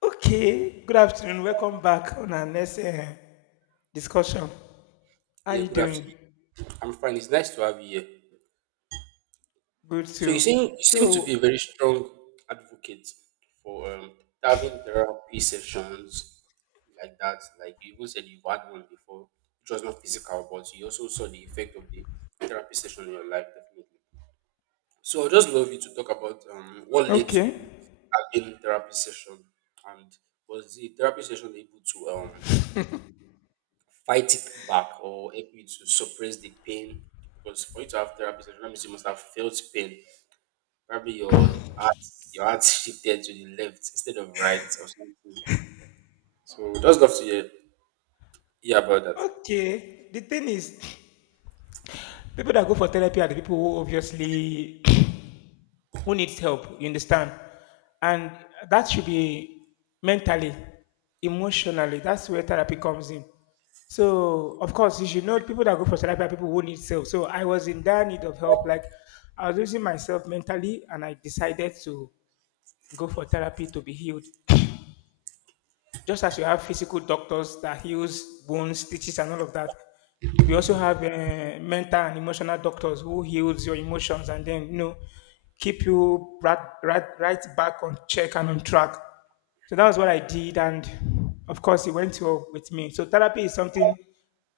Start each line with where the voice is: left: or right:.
left: Okay, good afternoon. Welcome back on our next discussion. How
right: Yeah,
left: you
right: good
left: doing?
right: afternoon. I'm fine. It's nice to have you here.
left: Good
right: So you
left: too.
right: seem you seem to be a
left: So,
right: very strong advocate for having therapy sessions like that. Like you even said you've had one before, which was not physical, but you also saw the effect of the therapy session in your life, definitely. So I'd just love you to talk about what led to
left: okay,
right: you having therapy session, and was the therapy session able to fight it back or help you to suppress the pain? Because for you to have therapy session, that means you must have felt pain. Probably your heart, your heart shifted to the left instead of right or something. So we just love to hear about that.
left: okay. The thing is, people that go for therapy are the people who obviously who needs help. You understand? And that should be mentally, emotionally. That's where therapy comes in. So, of course, you should know people that go for therapy are people who need help. So, I was in dire need of help. Like, I was losing myself mentally, and I decided to go for therapy to be healed. Just as you have physical doctors that heals bones, stitches, and all of that, we also have mental and emotional doctors who heals your emotions, and then you know keep you right, right, right back on check and on track. So that was what I did, and of course, it went well with me. So therapy is something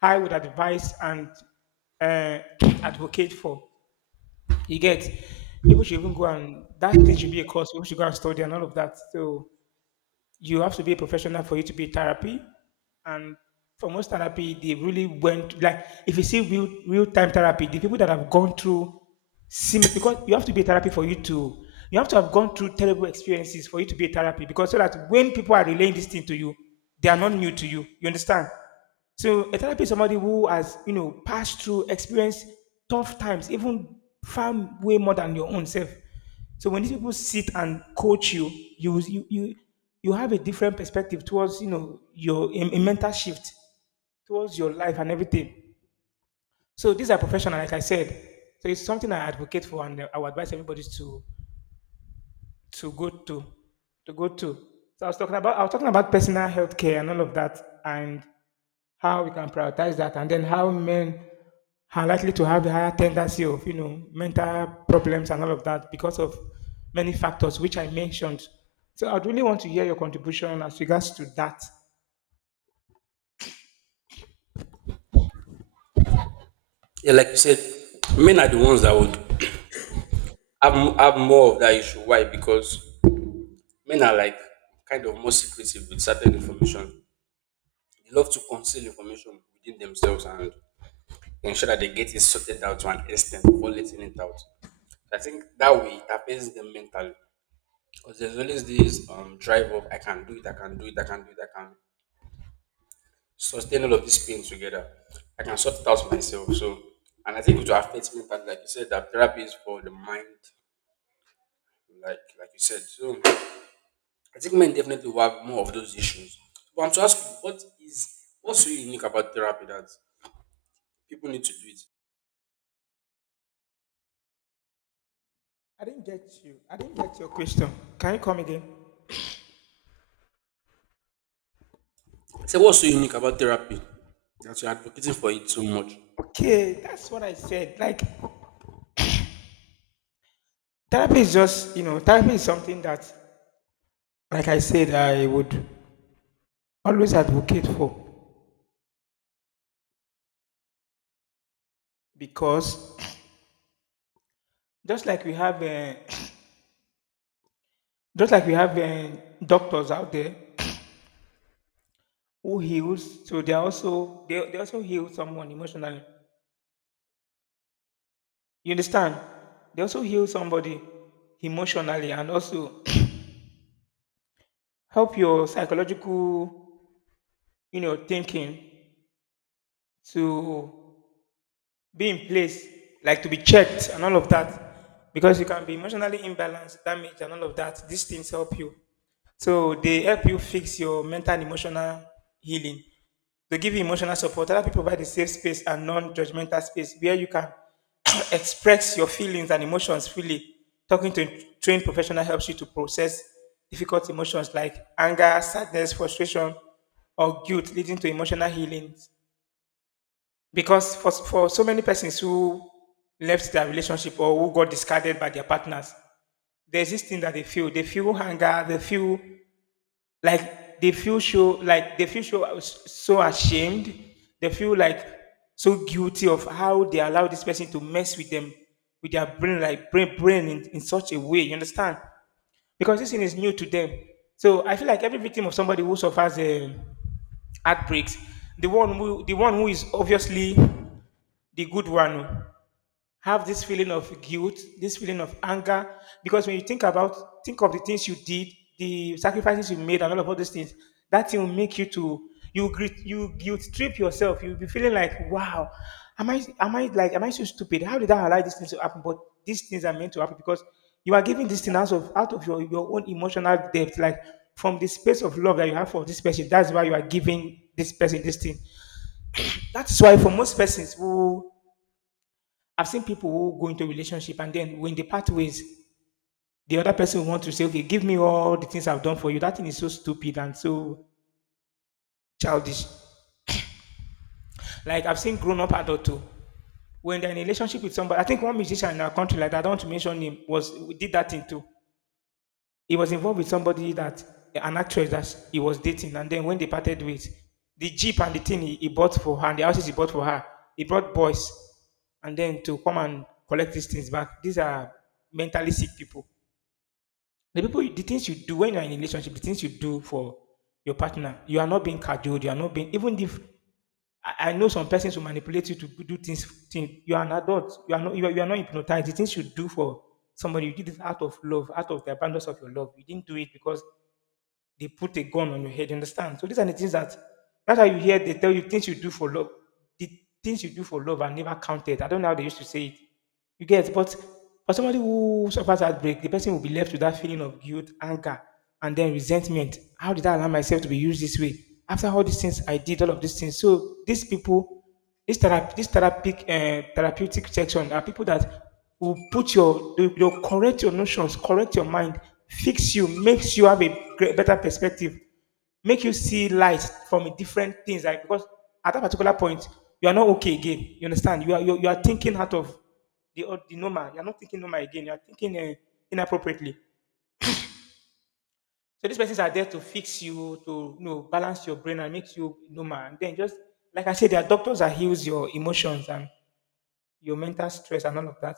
left: I would advise and uh, advocate for. You get people should even go and that thing should be a course. People should go and study and all of that. So you have to be a professional for you to be therapy. And for most therapy, they really went like if you see real time therapy, the people that have gone through similar, because you have to be a therapy for you to you have to have gone through terrible experiences for you to be a therapy, because so that when people are relaying this thing to you, they are not new to you. You understand? So a therapist is somebody who has, you know, passed through, experienced tough times, even far way more than your own self. So when these people sit and coach you, you you you, you have a different perspective towards you know your a mental shift towards your life and everything. So these are professional, like I said. So it's something I advocate for, and I would advise everybody to go to go to. I was talking about personal health care and all of that, and how we can prioritize that, and then how men are likely to have the higher tendency of you know mental problems and all of that because of many factors which I mentioned. So I'd really want to hear your contribution as regards to that.
right: Yeah, like you said, men are the ones that would have more of that issue. Why? Because men are like kind of more secretive with certain information. They love to conceal information within themselves and ensure that they get it sorted out to an extent before letting it out. I think that way it affects them mentally because there's always this drive of I can do it, I can do it, I can do it, I can sustain all of this pain together. I can sort it out for myself. So, and I think it will affect mentally, like you said, that therapy is for the mind, like you said. So, I think men definitely will have more of those issues. But I'm to ask you, what's so unique about therapy that people need to do it?
left: I didn't get you. I didn't get your question. Can you come again?
right: I say, what's so unique about therapy that you're advocating for it so much?
left: Okay, that's what I said. Like therapy is just you know therapy is something that, like I said, I would always advocate for, because just like we have uh, just like we have doctors out there who heals. So they are also they also heal someone emotionally. You understand? They also heal somebody emotionally and also help your psychological, you know, thinking to be in place, like to be checked and all of that. Because you can be emotionally imbalanced, damaged, and all of that. These things help you. So they help you fix your mental and emotional healing. They give you emotional support. Other people provide a safe space and non-judgmental space where you can express your feelings and emotions freely. Talking to a trained professional helps you to process difficult emotions like anger, sadness, frustration, or guilt, leading to emotional healing. Because for so many persons who left their relationship or who got discarded by their partners, there's this thing that they feel. They feel anger, they feel so so ashamed. They feel like so guilty of how they allow this person to mess with them, with their brain, like brain in such a way. You understand? Because this thing is new to them. So I feel like every victim of somebody who suffers a outbreaks, the one who is obviously the good one oh, have this feeling of guilt, this feeling of anger, because when you think about, think of the things you did, the sacrifices you made, and all those things, that thing will make you to you guilt trip yourself. You'll be feeling like, wow, am I so stupid? How did I allow these things to happen? But these things are meant to happen because you are giving these things out of your own emotional depth, like from the space of love that you have for this person. That's why you are giving this person this thing. That's why for most persons who I've seen people who go into a relationship and then when they part ways, the other person will want to say, okay, give me all the things I've done for you. That thing is so stupid and so childish. Like I've seen grown up adult too. When they're in a relationship with somebody, I think one musician in our country, like I don't want to mention him, was did that thing too. He was involved with somebody that an actress that he was dating, and then when they parted ways, the jeep and the thing he bought for her and the houses he bought for her, he brought boys and then to come and collect these things back. These are mentally sick people. The people, you- the things you do when you're in a relationship, the things you do for your partner, you are not being cajoled. You are not being, even if I know some persons will manipulate you to do things. Thing, you are an adult. You are not. You are not hypnotized. The things you do for somebody, you did it out of love, out of the abundance of your love. You didn't do it because they put a gun on your head, you understand? So these are the things that that's how you hear they tell you things you do for love. The things you do for love are never counted. I don't know how they used to say it. You get, but for somebody who suffers heartbreak, the person will be left with that feeling of guilt, anger, and then resentment. How did I allow myself to be used this way? After all these things I did, all of these things. So these people, this therapy, this therapeutic, therapeutic section are people that will put your will correct your notions, correct your mind, fix you, makes you have a great, better perspective, make you see light from a different things. Like because at that particular point, you are not okay again. You understand? You are you are thinking out of the odd- the normal. You are not thinking normal again. You are thinking inappropriately. So these persons are there to fix you, to you know, balance your brain and make you normal. And then just like I said, there are doctors that heals your emotions and your mental stress and all of that.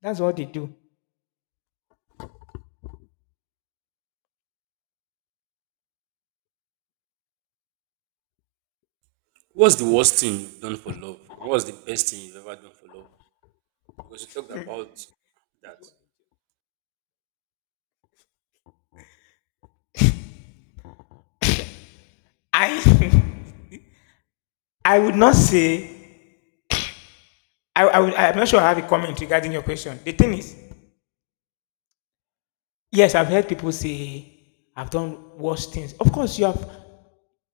left: That's what they do.
right: What's the worst thing you've done for love? And what's the best thing you've ever done for love? Because you talked about that.
left: I I would not say, I'm not sure I have a comment regarding your question. The thing is, yes, I've heard people say, I've done worse things. Of course, you have,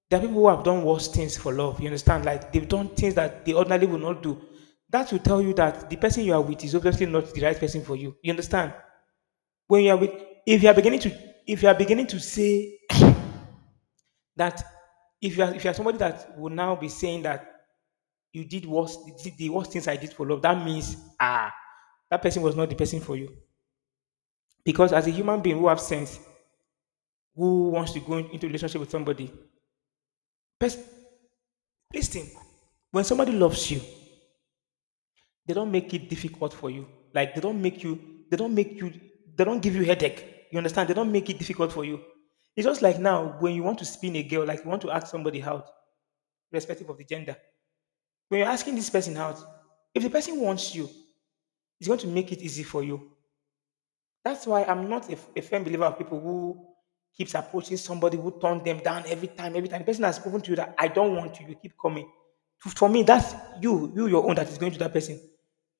left: there are people who have done worse things for love. You understand? Like, they've done things that they ordinarily would not do. That will tell you that the person you are with is obviously not the right person for you. You understand? When you are with, if you are beginning to, if you are beginning to say that, if you are somebody that will now be saying that you did worse, the worst things I did for love, that means, ah, that person was not the person for you. Because as a human being who have sense, who wants to go in- into relationship with somebody, pers- listen, when somebody loves you, they don't make it difficult for you. Like they don't give you headache. You understand? They don't make it difficult for you. It's just like now when you want to spin a girl, like you want to ask somebody out, irrespective of the gender. When you're asking this person out, if the person wants you, it's going to make it easy for you. That's why I'm not a firm believer of people who keeps approaching somebody who turn them down every time, every time. The person has proven to you that I don't want you, you keep coming. To- For me, that's you your own that is going to that person.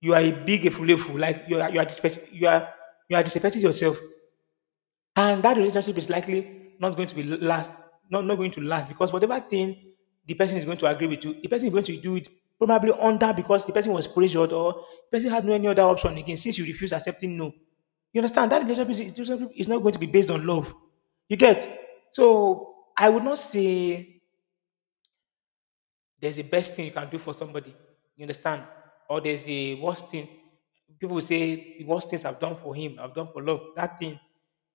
left: You are a big efulefu, like you are disrespect- you are disrespecting yourself, and that relationship is likely not going to be last, not going to last because whatever thing the person is going to agree with you, the person is going to do it probably under, because the person was pressured or the person had no any other option again, since you refuse accepting no. You understand? That relationship is not going to be based on love. You get? So I would not say there's the best thing you can do for somebody. You understand? Or there's the worst thing. People say the worst things I've done for him, I've done for love. That thing.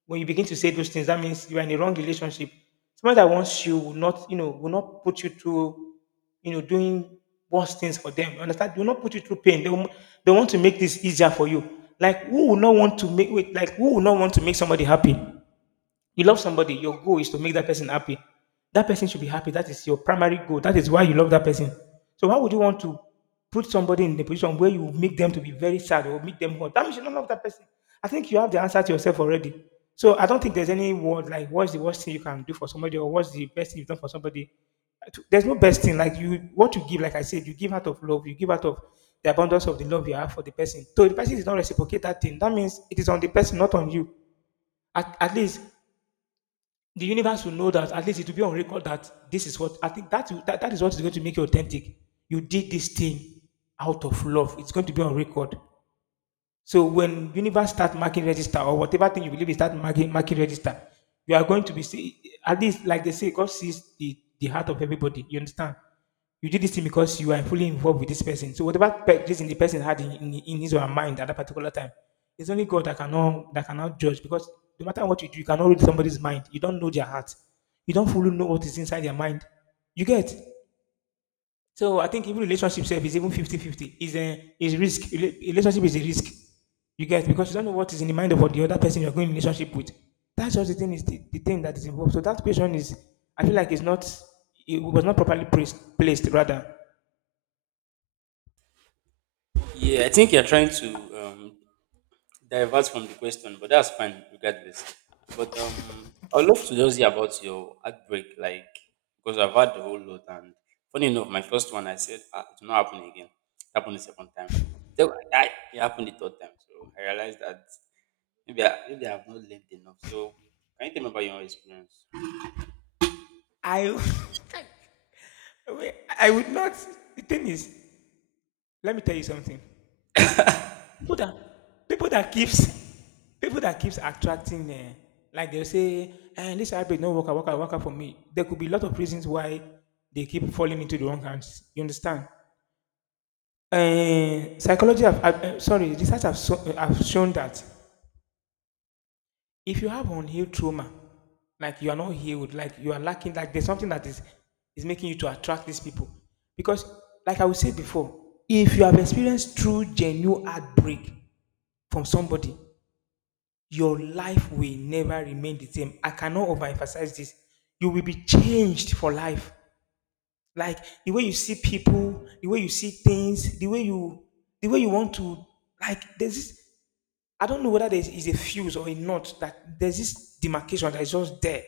left: When you begin to say those things, that means you are in a wrong relationship. Someone that wants you will not, will not put you through, doing worse things for them. You understand? They will not put you through pain. They will, they want to make this easier for you. Like who would not want to make wait, like who would not want to make somebody happy? You love somebody, your goal is to make that person happy. That person should be happy. That is your primary goal. That is why you love that person. So why would you want to put somebody in the position where you make them to be very sad or make them hurt? That means you don't love that person. I think you have the answer to yourself already. So I don't think there's any word like what's the worst thing you can do for somebody or what's the best thing you've done for somebody. There's no best thing. Like you, what you give, like I said, you give out of love. You give out of the abundance of the love you have for the person. So if the person is not reciprocate that thing, that means it is on the person, not on you. At least the universe will know that, at least it will be on record that this is what I think, that that is what is going to make you authentic. You did this thing out of love. It's going to be on record. So when universe start marking register, or whatever thing you believe is start marking register, you are going to be see, at least like they say, God sees the heart of everybody. You understand? You did this thing because you are fully involved with this person. So whatever pe- reason the person had in his or her mind at that particular time, it's only God that cannot judge, because no matter what you do, you cannot read somebody's mind. You don't know their heart. You don't fully know what is inside their mind. You get? So I think even relationship self is even 50-50. Is a is risk. Rela- Relationship is a risk. You get, because you don't know what is in the mind of what the other person you're going in relationship with. That's just the thing, is the thing that is involved. So that question is, I feel like it's not, it was not properly placed rather.
right: Yeah, I think you're trying to divert from the question, but that's fine regardless. But I'd love to just hear about your heartbreak, like, because I've had the whole lot. And funny enough, my first one, I said, ah, it will not happen again. It happened the second time. Then when I died, it happened the third time. So I realized that maybe I've not lived enough. So can you tell me about your experience?
left: I I would not, the thing is, let me tell you something. people that people that keeps people that keeps attracting like they'll say, and this hybrid no worker for me, there could be a lot of reasons why they keep falling into the wrong hands. You understand? Psychology have- sorry research have shown that if you have unhealed trauma, like you are not healed, like you are lacking, like there's something that is making you to attract these people, because like I was said before, if you have experienced true genuine heartbreak from somebody, your life will never remain the same. I cannot overemphasize this. You will be changed for life. Like the way you see people, the way you see things, the way you, the way you want to, like there's this, I don't know whether there is a fuse or a knot, that there's this demarcation that is just there.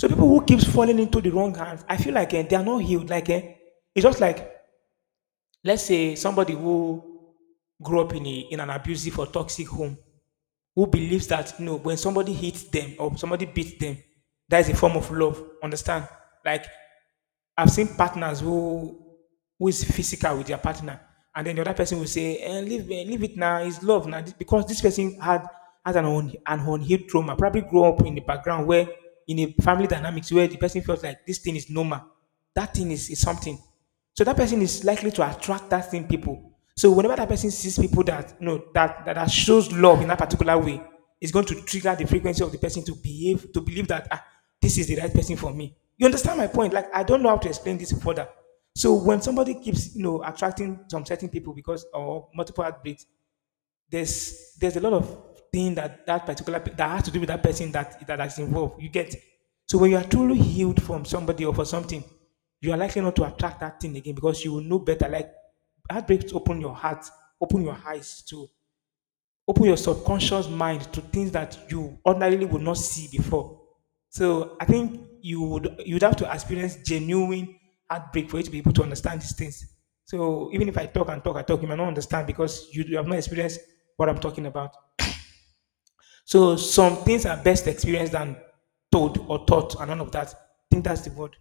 left: So people who keeps falling into the wrong hands, I feel like they are not healed. Like it's just like, let's say somebody who grew up in a, in an abusive or toxic home, who believes that no, when somebody hits them or somebody beats them, that is a form of love. Understand? Like I've seen partners who is physical with their partner, and then the other person will say, "Leave, leave it now. It's love now," because this person had, has an an unhealed trauma. Probably grew up in the background where, in a family dynamics where the person felt like this thing is normal. That thing is something. So that person is likely to attract that same people. So whenever that person sees people that no that, that shows love in that particular way, it's going to trigger the frequency of the person to behave, to believe that ah, this is the right person for me. You understand my point? Like I don't know how to explain this further. So when somebody keeps attracting some certain people, because or multiple heartbeats, there's a lot of thing that that particular pe- that has to do with that person that that is involved. You get? So when you are truly healed from somebody or for something, you are likely not to attract that thing again, because you will know better. Like heartbreaks open your heart, open your eyes to, open your subconscious mind to things that you ordinarily would not see before. So I think you would, you'd have to experience genuine heartbreak for you to be able to understand these things. So even if I talk and talk and talk, you might not understand, because you have not experienced what I'm talking about. So some things are best experienced than told or taught and none of that. I think that's the word.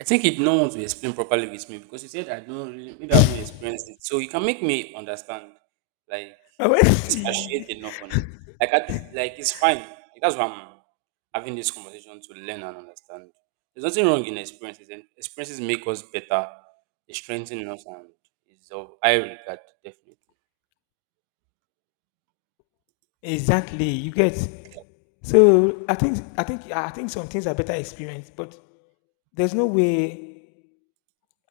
right: I think it no one to explain properly with me because you said I don't really, maybe I've not experienced it. So you can make me understand, like,
left: I went see.
right: expatiate enough on it. Like, like it's fine. Like, that's why I'm having this conversation to learn and understand. There's nothing wrong in experiences, and experiences make us better. They strengthen us, and is of high regard, definitely.
left: Exactly, you get. So I think some things are better experienced, but there's no way,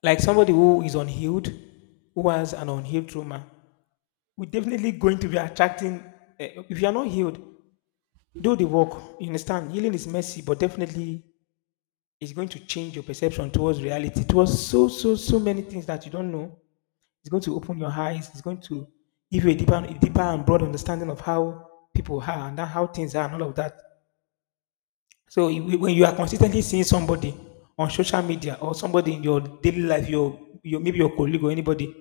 left: like somebody who is unhealed, who has an unhealed trauma, we're definitely going to be attracting. If you are not healed, do the work. You understand? Healing is messy, but definitely it's going to change your perception towards reality, towards so many things that you don't know. It's going to open your eyes. It's going to give you a deeper and broad understanding of how people are and how things are and all of that. So you- when you are consistently seeing somebody on social media or somebody in your daily life, your maybe your colleague or anybody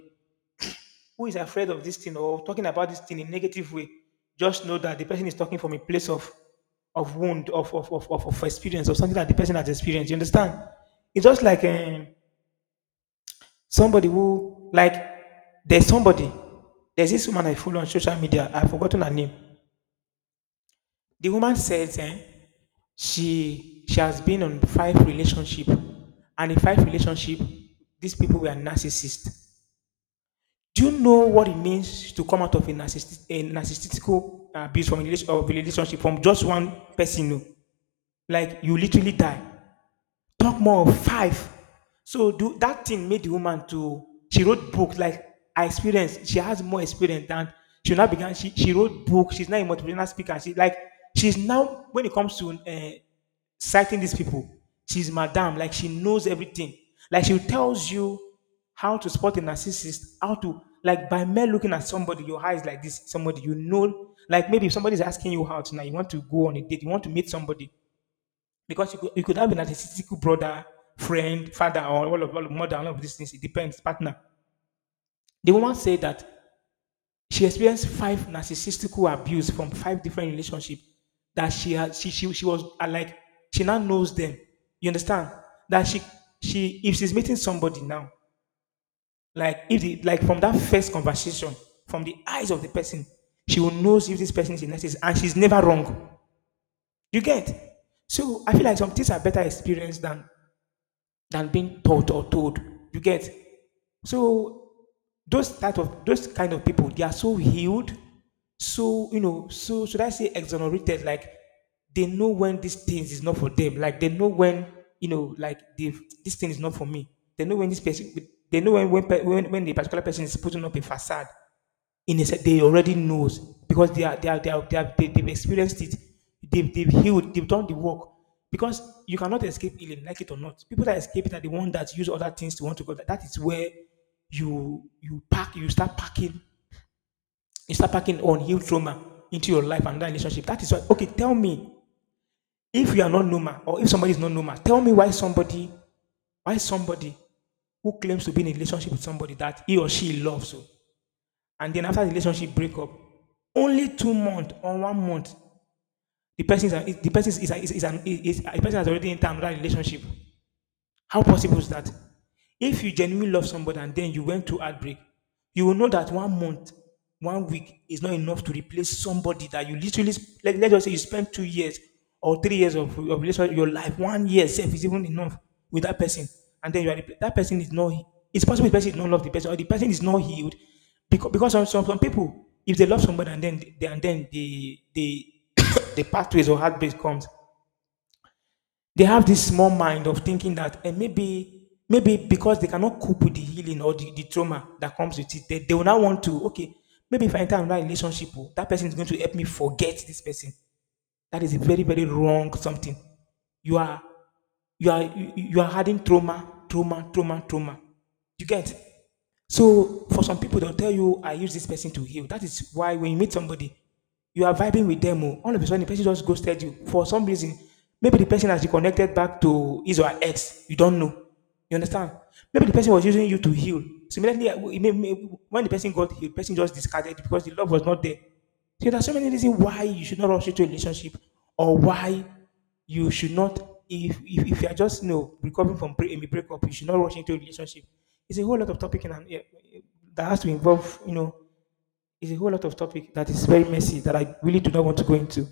left: who is afraid of this thing, or talking about this thing in negative way, just know that the person is talking from a place of wound, of experience, of something that the person has experienced. You understand? It's just like somebody who, like, there's somebody, there's this woman I follow on social media. I've forgotten her name. The woman says she has been on five relationship, and in five relationship, these people were narcissists. Do you know what it means to come out of a narcissistic abuse from a relation- of a relationship from just one person? Oh? Like you literally die. Talk more of five. So do that thing made the woman to, she wrote book like, I experienced. She has more experience than, she now began. She wrote book. She's now a motivational speaker. She like, she's now, when it comes to citing these people, she's madam. Like she knows everything. Like she tells you how to spot a narcissist, how to, like by mere looking at somebody, your eyes like this, somebody you know. Like maybe if somebody's asking you out now, you want to go on a date, you want to meet somebody, because you could have an narcissistic brother, friend, father, or all of mother, all of these things. It depends, partner. The woman said that she experienced five narcissistic abuse from five different relationships. That she has, she, she was like, she now knows them. You understand that she, if she's meeting somebody now, like if the, like from that first conversation, from the eyes of the person, she will know if this person is a narcissist, and she's never wrong. You get? So I feel like some things are better experienced than being taught or told. You get? So those type of those kind of people, they are so healed, so you know, so should I say exonerated? Like they know when these things is not for them. Like they know when, you know, like they've, this thing is not for me. They know when this person, they know when the particular person is putting up a facade they already knows because they are they are they are, they are they, they've experienced it they've healed, they've done the work. Because you cannot escape healing, like it or not. People that escape it are the one that use other things to want to go, that that is where you pack you start packing unhealed trauma into your life and that relationship. That is why, okay, tell me, if you are not normal or if somebody is not normal, tell me why somebody who claims to be in a relationship with somebody that he or she loves, oh, and then after the relationship break up, only 2 months or 1 month, the person is, the person has already entered another relationship. How possible is that? If you genuinely love somebody and then you went through heartbreak, you will know that 1 month, 1 week is not enough to replace somebody that you let's just say you spent 2 years or 3 years of relationship, your life, 1 year self is even enough with that person, and then you that person is not. It's possible the person is not love the person or the person is not healed because some people if they love somebody and then they, and then the the pathways or heartbreak comes, they have this small mind of thinking that, maybe maybe because they cannot cope with the healing or the trauma that comes with it, they will now want to, okay, maybe if I enter another relationship, oh, that person is going to help me forget this person. That is a very, very wrong something. You are you are adding trauma, trauma, trauma, trauma. You get? So for some people, they'll tell you, I use this person to heal. That is why when you meet somebody, you are vibing with them. Oh, all of a sudden, the person just ghosted you for some reason. Maybe the person has reconnected back to his or her ex. You don't know. You understand? Maybe the person was using you to heal. Similarly, when the person got healed, the person just discarded you because the love was not there. So there are so many reasons why you should not rush into a relationship, or why you should not, if you are just, you know, recovering from a breakup, you should not rush into a relationship. It's a whole lot of topic in, an- eh, eh, that has to involve, you know, it's a whole lot of topic that is very messy that I really do not want to go into.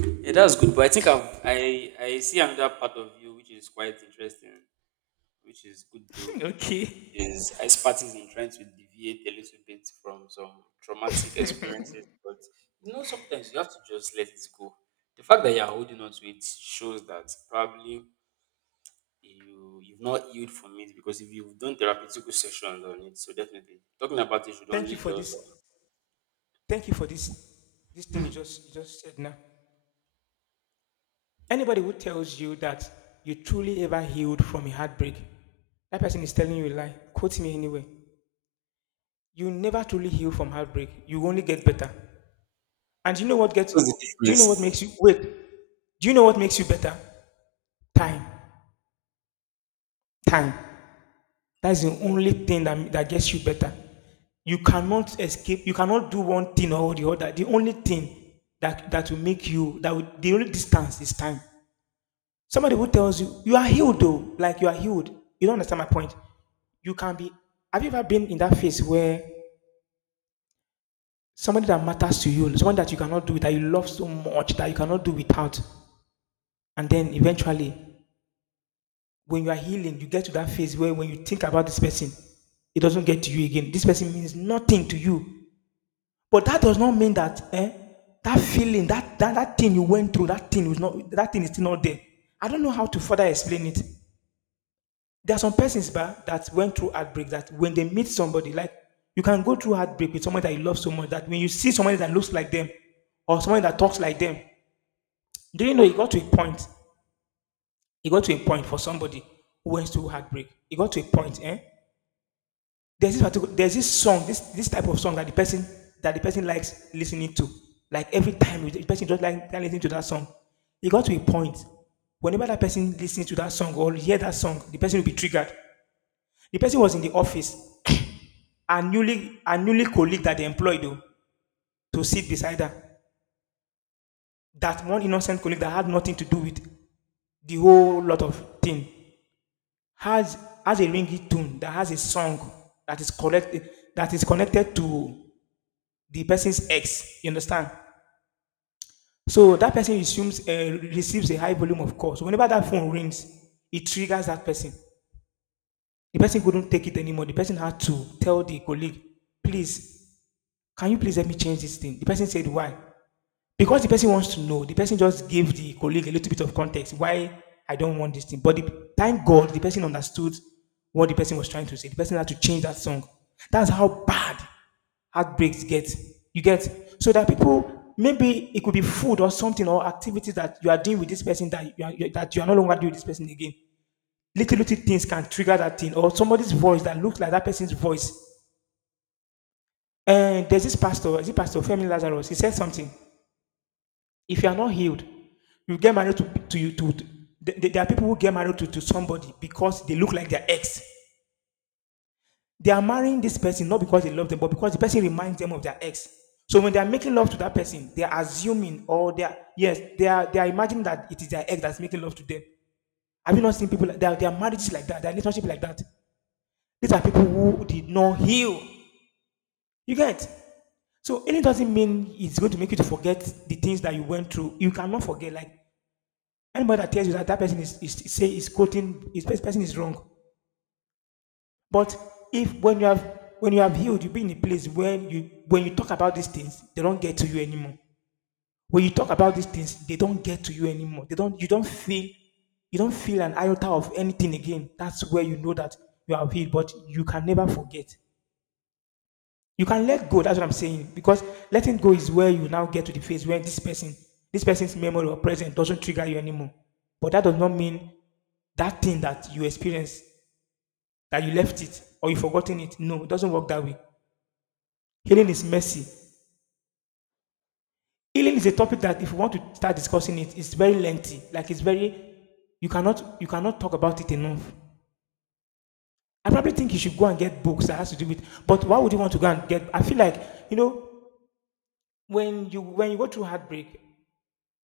right: Yeah, that's good. But I think I see another part of you which is quite interesting, which is good though.
left: Okay.
right: Is expertise in trying to deviate a little bit from some traumatic experiences. But you know, sometimes you have to just let it go. The fact that you're holding on to it shows that probably you've not healed from it, because if you've done therapeutic sessions on it, so definitely talking about it should
left: Thank
right: only
left: you for
right: just
left: this. Thank you for this. This thing you just said now. Anybody who tells you that you truly ever healed from a heartbreak, that person is telling you a lie. Quote me anyway. You never truly heal from heartbreak. You only get better. And you know what gets
right: what's the
left: do you know what makes
right: difference?
left: you wait? Do you know what makes you better? Time. Time. That's the only thing that gets you better. You cannot escape, you cannot do one thing or the other. The only thing that, that will make you that will, the only distance is time. Somebody who tells you you are healed, though, like you are healed. You don't understand my point. You can be have you ever been in that phase where somebody that matters to you, someone that you cannot do, that you love so much, that you cannot do without. And then eventually, when you are healing, you get to that phase where when you think about this person, it doesn't get to you again. This person means nothing to you. But that does not mean that, eh, that feeling, that that thing you went through, that thing is still not there. I don't know how to further explain it. There are some persons, bah, that went through heartbreak that when they meet somebody, like, you can go through heartbreak with someone that you love so much that when you see somebody that looks like them or someone that talks like them. Do you know it got to a point? It got to a point for somebody who went through heartbreak. It got to a point, eh? There's this song, this type of song that the person likes listening to. Like every time the person just like listening to that song. It got to a point. Whenever that person listens to that song or hear that song, the person will be triggered. The person was in the office. A newly colleague that they employed, oh, to sit beside her. That one innocent colleague that had nothing to do with the whole lot of thing has a ringtone that has a song that is connected, that is connected to the person's ex. You understand? So that person assumes, receives a high volume of calls. So whenever that phone rings, it triggers that person. The person couldn't take it anymore. The person had to tell the colleague, "Please, can you please help me change this thing?" The person said, "Why?" Because the person wants to know, the person just gave the colleague a little bit of context why I don't want this thing. But the, thank God, the person understood what the person was trying to say. The person had to change that song. That's how bad heartbreaks get. You get? So that people, maybe it could be food or something, or activities that you are doing with this person that that you are no longer doing with this person again. Little little things can trigger that thing, or somebody's voice that looks like that person's voice. And there's this pastor, is it Pastor Femi Lazarus? He said something. If you are not healed, you get married to there are people who get married to somebody because they look like their ex. They are marrying this person not because they love them, but because the person reminds them of their ex. So when they are making love to that person, they are assuming, or they are, yes, they are imagining that it is their ex that's making love to them. Have you not seen people like their marriages like that, their relationship like that? These are people who did not heal. You get? So healing doesn't mean it's going to make you to forget the things that you went through. You cannot forget, like, anybody that tells you that, that person is say is quoting is this person is wrong. But if when you have healed, you be in a place where you, when you talk about these things, they don't get to you anymore. When you talk about these things, they don't get to you anymore. They don't you don't feel an iota of anything again. That's where you know that you are healed, but you can never forget. You can let go. That's what I'm saying. Because letting go is where you now get to the phase where this person, this person's memory or present doesn't trigger you anymore. But that does not mean that thing that you experienced, that you left it or you forgotten it. No, it doesn't work that way. Healing is mercy. Healing is a topic that if you want to start discussing it, it's very lengthy. Like it's very, you cannot talk about it enough. I probably think you should go and get books that has to do with, but why would you want to go and get, I feel like, you know, when you go through heartbreak,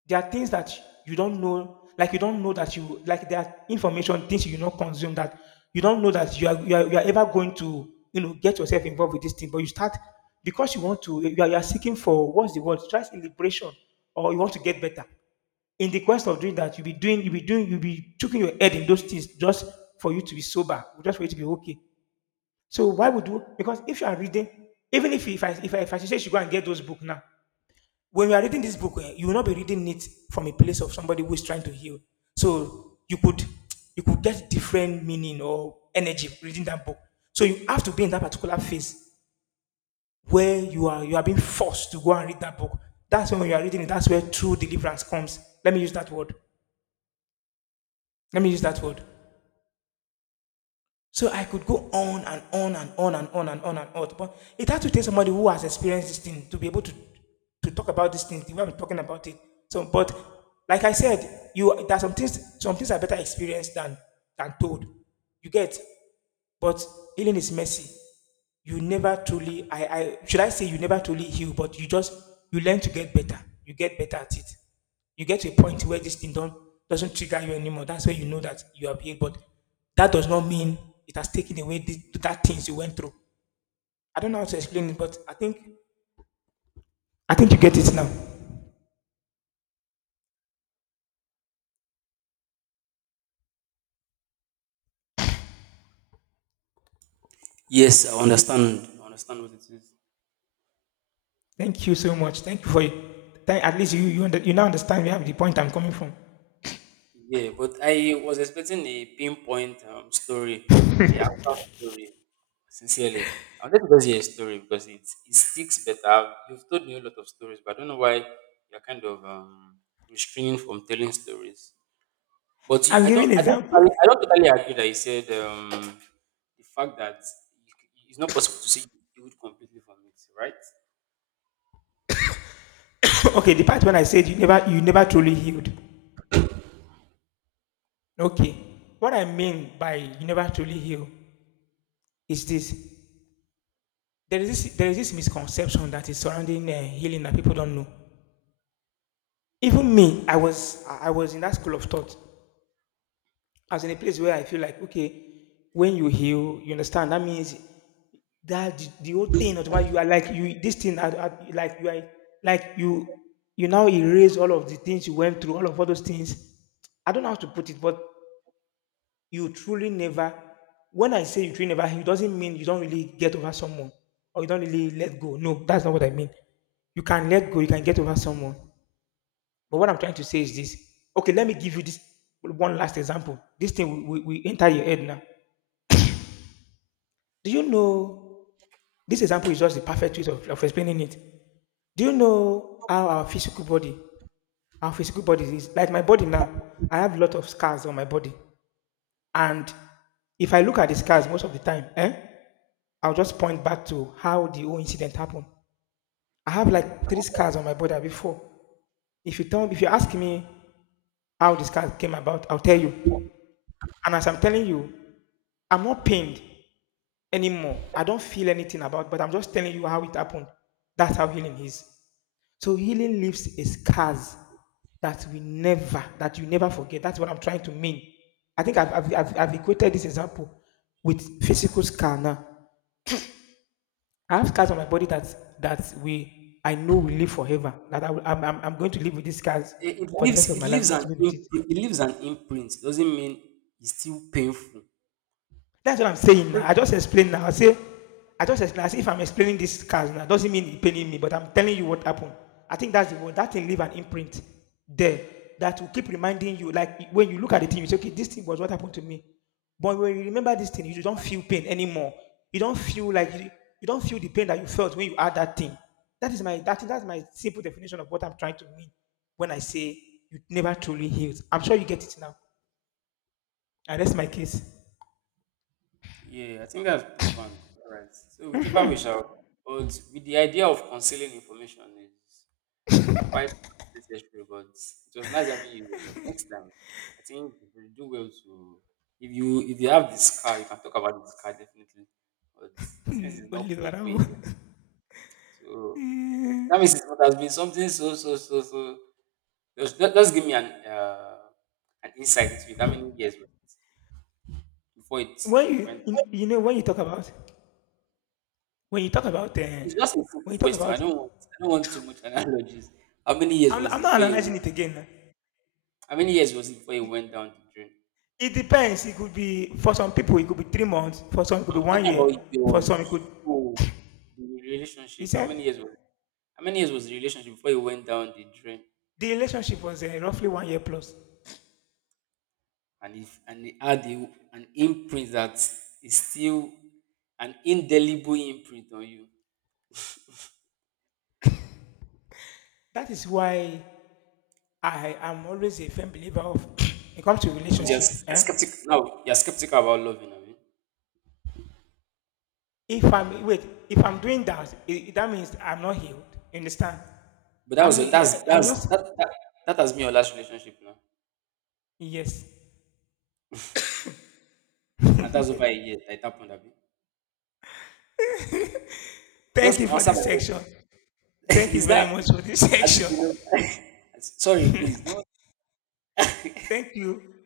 left: there are things that you don't know, like you don't know that you, like there are information things you do not consume, that you don't know that you are ever going to, you know, get yourself involved with this thing, but you start because you want to you are seeking for, what's the word, stress in liberation, or you want to get better. In the quest of doing that, you'll be choking your head in those things just for you to be sober, just for you to be okay. So why would you? Because if you are reading, even if I say you should go and get those books now, when you are reading this book, eh, you will not be reading it from a place of somebody who is trying to heal. So you could get different meaning or energy reading that book. So you have to be in that particular phase where you are being forced to go and read that book. That's when you are reading it. That's where true deliverance comes. Let me use that word. Let me use that word. So I could go on and on and on and on and on and on. But it had to take somebody who has experienced this thing to be able to talk about this thing. When I'm talking about it. So, but like I said, you there are some things. Some things are better experienced than told. You get. But healing is messy. You never truly. I should I say you never truly heal, but you just you learn to get better. You get better at it. You get to a point where this thing don't, doesn't trigger you anymore. That's where you know that you have healed. But that does not mean it has taken away that things you went through. I don't know how to explain it, but I think you get it now.
right: Yes, I understand. I understand what it is.
left: Thank you so much. Thank you for it. At least you now understand where the point I'm coming from.
right: Yeah, but I was expecting a pinpoint story, a actual story. Sincerely, I wanted to just hear a story because it sticks better. You've told me a lot of stories, but I don't know why you're kind of restraining from telling stories. But you,
left: I'm giving an example.
right: I don't totally agree that you said the fact that it's not possible to say you healed completely from it, right?
left: Okay, the part when I said you never truly healed. Okay, what I mean by you never truly heal is this: there is this misconception that is surrounding healing that people don't know. Even me, I was in that school of thought. I was in a place where I feel like, okay, when you heal, you understand. That means that the whole thing of why you are like you this thing are like you now erase all of the things you went through, all of all those things. I don't know how to put it, but you truly never. When I say you truly never, it doesn't mean you don't really get over someone or you don't really let go. No, that's not what I mean. You can let go, you can get over someone, but what I'm trying to say is this. Okay, let me give you this one last example. This thing we enter your head now. Do you know this example is just the perfect way of explaining it? Do you know how our physical body is? Like my body now, I have a lot of scars on my body. And if I look at the scars most of the time, eh, I'll just point back to how the whole incident happened. I have like three scars on my body before. If you ask me how the scars came about, I'll tell you. And as I'm telling you, I'm not pained anymore. I don't feel anything about it, but I'm just telling you how it happened. That's how healing is. So healing leaves a scars that you never forget. That's what I'm trying to mean. I think I've equated this example with physical scar now. I have scars on my body that that we I know will live forever. That I will, I'm going to live with these scars
right: It,
left: for the rest of
right: it
left: my life. I'm
right: leaves
left: going
right: an
left: to live with
right: imprint,
left: it.
right: it leaves an imprint. Doesn't mean it's still painful.
left: That's what I'm saying now. I just explained now. I just explain. As if I'm explaining this cars now, doesn't mean it's paining me, but I'm telling you what happened. I think that's the one. That thing leave an imprint there that will keep reminding you. Like when you look at the thing, you say, okay, this thing was what happened to me. But when you remember this thing, you don't feel pain anymore. You don't feel like you, you don't feel the pain that you felt when you had that thing. That is my that that's my simple definition of what I'm trying to mean when I say you never truly healed. I'm sure you get it now. I rest my case.
right: Yeah, I think that's profound. All right. So whichever we shall, but with the idea of concealing information is quite necessary. But it was nice having you here. But next time, I think we do well to if you have this car, you can talk about this car definitely. But since it's not painful yet, so
left: Eh,
right: that means it must have been something so. Just give me an insight into it. How many years before it
left: when you
right: went?
left: you you know, when you talk about when you talk about, uh,
right: It's just a
left: when
right: simple
left: you talk
right: question.
left: about
right: I don't want too much analogies. How many years was
left: I'm
right: it
left: not
right: before you
left: analyzing it
right: went?
left: again. Eh.
right: How many years was it before you went down the drain?
left: It depends. It could be for some people, it could be 3 months. For some, it could be
right: I'm
left: 1
right: talking
left: year.
right: about
left: For
right: your
left: some, it could
right: school, the
left: He
right: relationship.
left: said
right: How many years was the relationship before you went down the drain?
left: the relationship was, roughly 1 year plus.
right: And if and it had a, an imprint that is still an indelible imprint on you.
left: That is why I am always a firm believer of it comes to
right: I'm
left: relationship,
right: just you're
left: eh,
right: skeptical. No, you're skeptical about loving. I mean.
left: if I'm wait, if I'm doing that, I that means I'm not healed. You understand?
right: But that
left: I'm
right: was your,
left: I I'm not
right: that that has been your last relationship now,
left: Yes.
right: and that's over a year. That it happened. Abi.
left: Thank
right: Just
left: you for
right: answer
left: this
right: my
left: section.
right: question.
left: Thank you
right: Is
left: very
right: that
left: much for this
right: has it
left: section.
right: been? Sorry, please. Don't.
left: Thank you.